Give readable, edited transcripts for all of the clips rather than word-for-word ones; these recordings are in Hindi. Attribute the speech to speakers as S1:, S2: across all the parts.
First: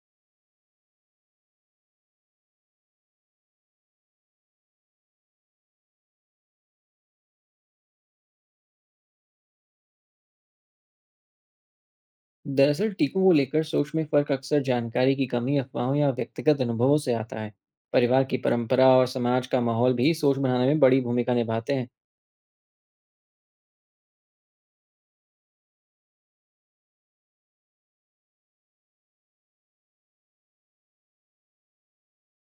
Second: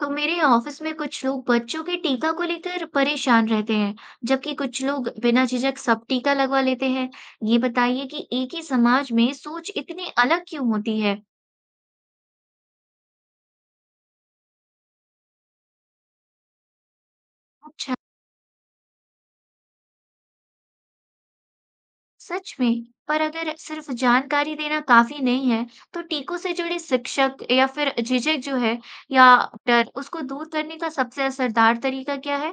S1: तो मेरे ऑफिस में कुछ लोग बच्चों के टीका को लेकर परेशान रहते हैं, जबकि कुछ लोग बिना झिझक सब टीका लगवा लेते हैं। ये बताइए कि एक ही समाज में सोच इतनी अलग क्यों होती है?
S2: दरअसल टीकों को लेकर सोच में फर्क अक्सर जानकारी की कमी, अफवाहों या व्यक्तिगत अनुभवों से आता है।
S1: अच्छा,
S2: परिवार की परंपरा और समाज का माहौल भी सोच बनाने में बड़ी भूमिका निभाते हैं।
S1: सच में। पर अगर सिर्फ जानकारी देना काफी नहीं है, तो टीकों से जुड़े शिक्षक या फिर झिझक जो है या डर उसको दूर करने का सबसे असरदार तरीका क्या है?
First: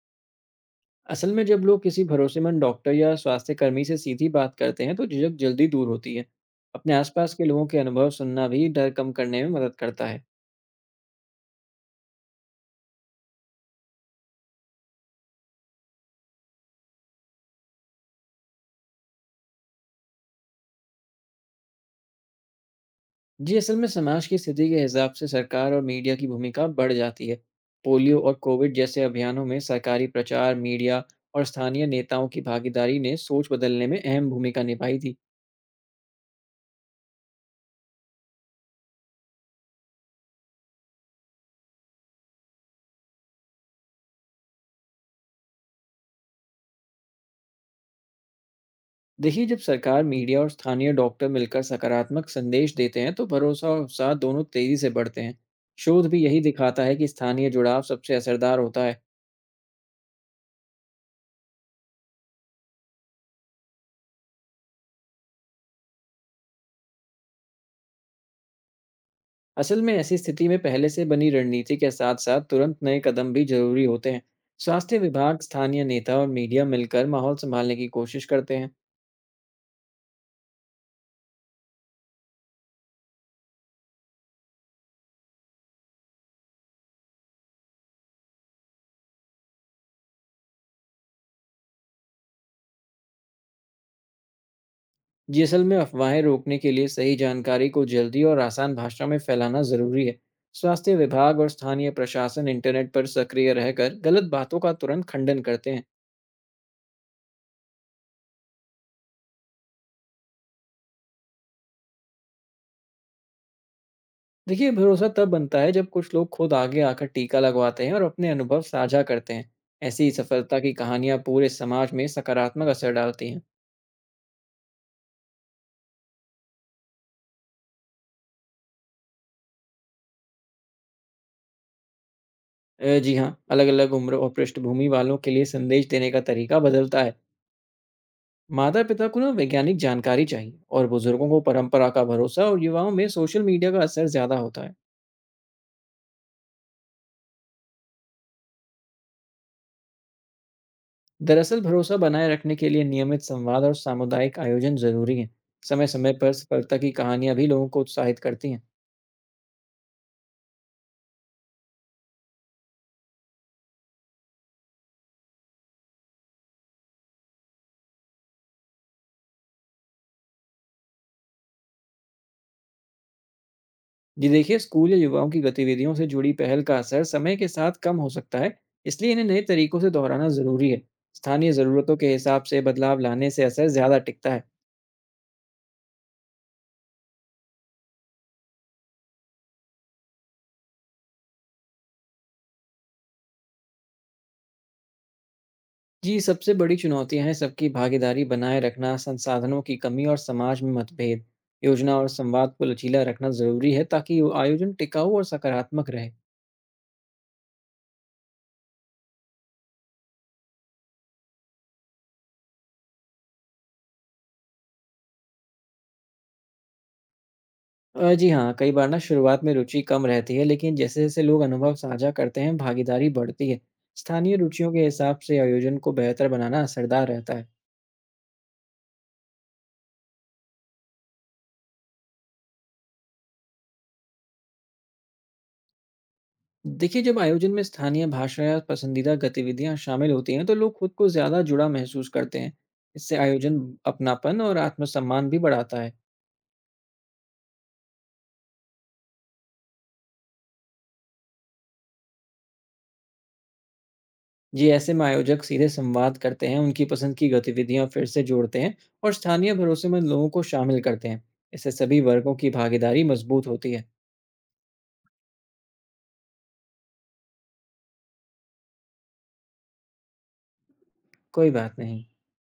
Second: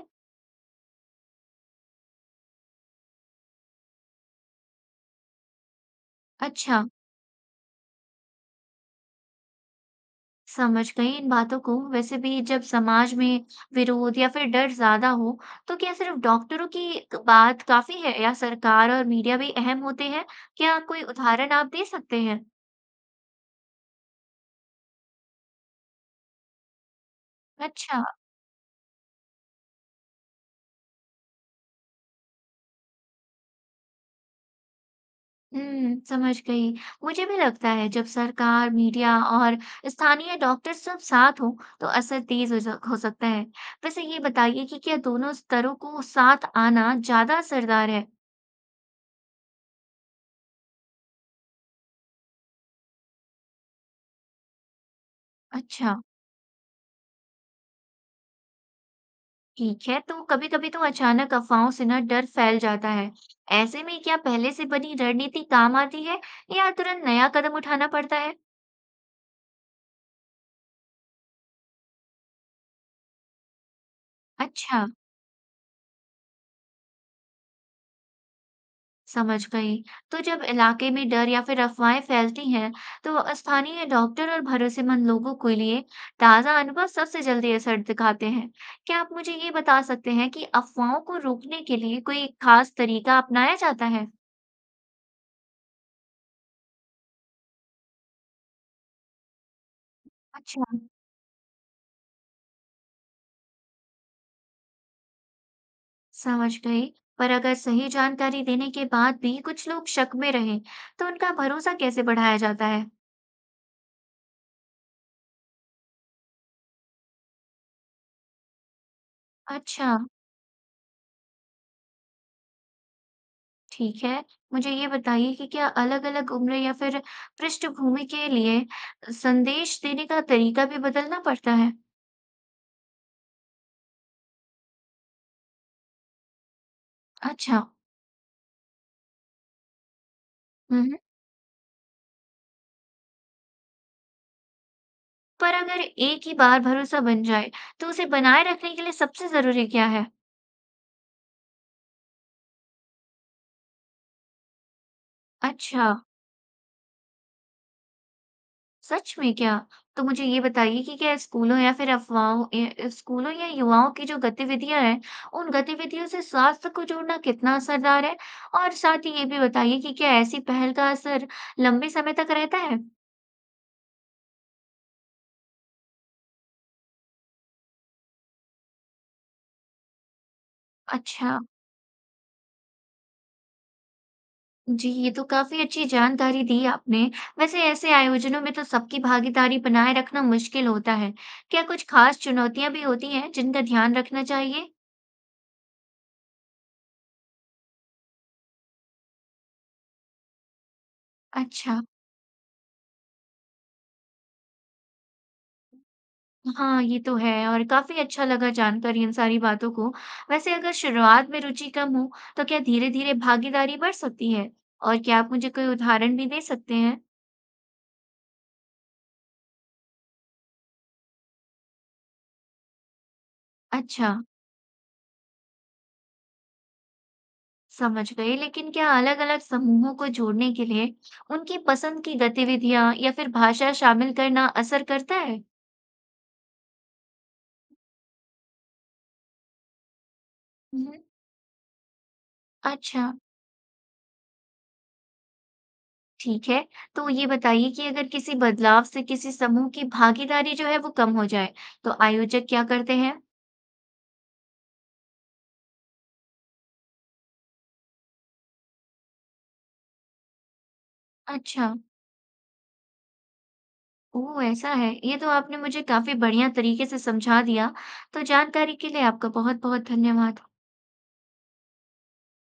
S2: असल में जब लोग किसी भरोसेमंद डॉक्टर या स्वास्थ्य कर्मी से सीधी बात करते हैं तो झिझक जल्दी दूर होती है।
S1: अच्छा,
S2: अपने आसपास के लोगों के अनुभव सुनना भी डर कम करने में मदद करता है।
S1: समझ गई इन बातों को। वैसे भी जब समाज में विरोध या फिर डर ज्यादा हो, तो क्या सिर्फ डॉक्टरों की बात काफी है या सरकार और मीडिया भी अहम होते हैं? क्या कोई उदाहरण आप दे सकते हैं?
S2: जी असल में समाज की स्थिति के हिसाब से सरकार और मीडिया की भूमिका बढ़ जाती है।
S1: अच्छा,
S2: पोलियो और कोविड जैसे अभियानों में सरकारी प्रचार मीडिया और स्थानीय नेताओं की भागीदारी ने सोच बदलने में अहम भूमिका निभाई थी।
S1: समझ गई। मुझे भी लगता है जब सरकार, मीडिया और स्थानीय डॉक्टर सब साथ हो, तो असर तेज हो, हो सकता है। वैसे ये बताइए कि क्या दोनों स्तरों को साथ आना ज्यादा असरदार है?
S2: देखिए जब सरकार मीडिया और स्थानीय डॉक्टर मिलकर सकारात्मक संदेश देते हैं तो भरोसा और उत्साह दोनों तेजी से बढ़ते हैं।
S1: अच्छा।
S2: शोध भी यही दिखाता है कि स्थानीय जुड़ाव सबसे असरदार होता है।
S1: ठीक है। तो कभी कभी तो अचानक अफवाहों से ना डर फैल जाता है। ऐसे में क्या पहले से बनी रणनीति काम आती है या तुरंत नया कदम उठाना पड़ता है?
S2: असल में ऐसी स्थिति में पहले से बनी रणनीति के साथ साथ तुरंत नए कदम भी जरूरी होते हैं।
S1: अच्छा।
S2: स्वास्थ्य विभाग स्थानीय नेता और मीडिया मिलकर माहौल संभालने की कोशिश करते हैं।
S1: समझ गई। तो जब इलाके में डर या फिर अफवाहें फैलती हैं, तो स्थानीय डॉक्टर और भरोसेमंद लोगों के लिए ताजा अनुभव सबसे जल्दी असर दिखाते हैं। क्या आप मुझे ये बता सकते हैं कि अफवाहों को रोकने के लिए कोई खास तरीका अपनाया जाता है?
S2: ये असल में अफवाहें रोकने के लिए सही जानकारी को जल्दी और आसान भाषा में फैलाना जरूरी है।
S1: अच्छा।
S2: स्वास्थ्य विभाग और स्थानीय प्रशासन इंटरनेट पर सक्रिय रहकर गलत बातों का तुरंत खंडन करते हैं।
S1: समझ गई। पर अगर सही जानकारी देने के बाद भी कुछ लोग शक में रहें, तो उनका भरोसा कैसे बढ़ाया जाता है?
S2: देखिए भरोसा तब बनता है जब कुछ लोग खुद आगे आकर टीका लगवाते हैं और अपने अनुभव साझा करते हैं।
S1: अच्छा।
S2: ऐसी सफलता की कहानियां पूरे समाज में सकारात्मक असर डालती हैं।
S1: ठीक है। मुझे ये बताइए कि क्या अलग-अलग उम्र या फिर पृष्ठभूमि के लिए संदेश देने का तरीका भी बदलना पड़ता है?
S2: जी हाँ, अलग-अलग उम्र और पृष्ठभूमि वालों के लिए संदेश देने का तरीका बदलता है।
S1: अच्छा।
S2: माता-पिता को ना वैज्ञानिक जानकारी चाहिए और
S1: हम्म।
S2: बुजुर्गों को परंपरा का भरोसा और युवाओं में सोशल मीडिया का असर ज़्यादा होता है।
S1: पर अगर एक ही बार भरोसा बन जाए, तो उसे बनाए रखने के लिए सबसे जरूरी क्या है?
S2: दरअसल भरोसा बनाए रखने के लिए नियमित संवाद और सामुदायिक आयोजन ज़रूरी हैं।
S1: अच्छा।
S2: समय-समय पर सफलता की कहानियाँ भी लोगों को उत्साहित करती हैं।
S1: सच में क्या? तो मुझे ये बताइए कि क्या स्कूलों या फिर स्कूलों या युवाओं की जो गतिविधियां हैं, उन गतिविधियों से स्वास्थ्य को जोड़ना कितना असरदार है? और साथ ही ये भी बताइए कि क्या ऐसी पहल का असर लंबे समय तक रहता है?
S2: जी देखिए, स्कूल या युवाओं की गतिविधियों से जुड़ी पहल का असर समय के साथ कम हो सकता है, इसलिए इन्हें नए तरीकों से दोहराना ज़रूरी है।
S1: अच्छा,
S2: स्थानीय ज़रूरतों के हिसाब से बदलाव लाने से असर ज़्यादा टिकता है।
S1: जी ये तो काफी अच्छी जानकारी दी आपने। वैसे ऐसे आयोजनों में तो सबकी भागीदारी बनाए रखना मुश्किल होता है। क्या कुछ खास चुनौतियां भी होती हैं जिनका ध्यान रखना चाहिए?
S2: जी, सबसे बड़ी चुनौतियाँ हैं सबकी भागीदारी बनाए रखना, संसाधनों की कमी और समाज में मतभेद।
S1: अच्छा।
S2: योजना और संवाद को लचीला रखना ज़रूरी है ताकि वो आयोजन टिकाऊ और सकारात्मक रहे।
S1: हाँ, ये तो है और काफ़ी अच्छा लगा जानकर इन सारी बातों को। वैसे अगर शुरुआत में रुचि कम हो, तो क्या धीरे-धीरे भागीदारी बढ़ सकती है? और क्या आप मुझे कोई उदाहरण भी दे सकते हैं?
S2: जी हाँ, कई बार ना शुरुआत में रुचि कम रहती है, लेकिन जैसे-जैसे लोग अनुभव साझा करते हैं, भागीदारी बढ़ती है।
S1: अच्छा,
S2: स्थानीय रुचियों के हिसाब से आयोजन को बेहतर बनाना असरदार रहता है।
S1: समझ गई। लेकिन क्या अलग-अलग समूहों को जोड़ने के लिए उनकी पसंद की गतिविधियाँ या फिर भाषा शामिल करना असर करता है?
S2: देखिए, जब आयोजन में स्थानीय भाषा या पसंदीदा गतिविधियाँ शामिल होती हैं, तो लोग खुद
S1: हुँ,
S2: को ज़्यादा जुड़ा महसूस करते हैं।
S1: अच्छा,
S2: इससे आयोजन अपनापन और आत्मसम्मान भी बढ़ाता है।
S1: ठीक है। तो ये बताइए कि अगर किसी बदलाव से किसी समूह की भागीदारी जो है वो कम हो जाए, तो आयोजक क्या करते हैं?
S2: जी, ऐसे में आयोजक सीधे संवाद करते हैं, उनकी पसंद की गतिविधियाँ फिर से जोड़ते हैं और स्थानीय भरोसेमंद लोगों को शामिल करते हैं। इससे
S1: अच्छा।
S2: सभी वर्गों की भागीदारी मजबूत होती है।
S1: ओह! ऐसा है। ये तो आपने मुझे काफ़ी बढ़िया तरीके से समझा दिया। तो जानकारी के लिए आपका बहुत-बहुत धन्यवाद।
S2: कोई बात नहीं।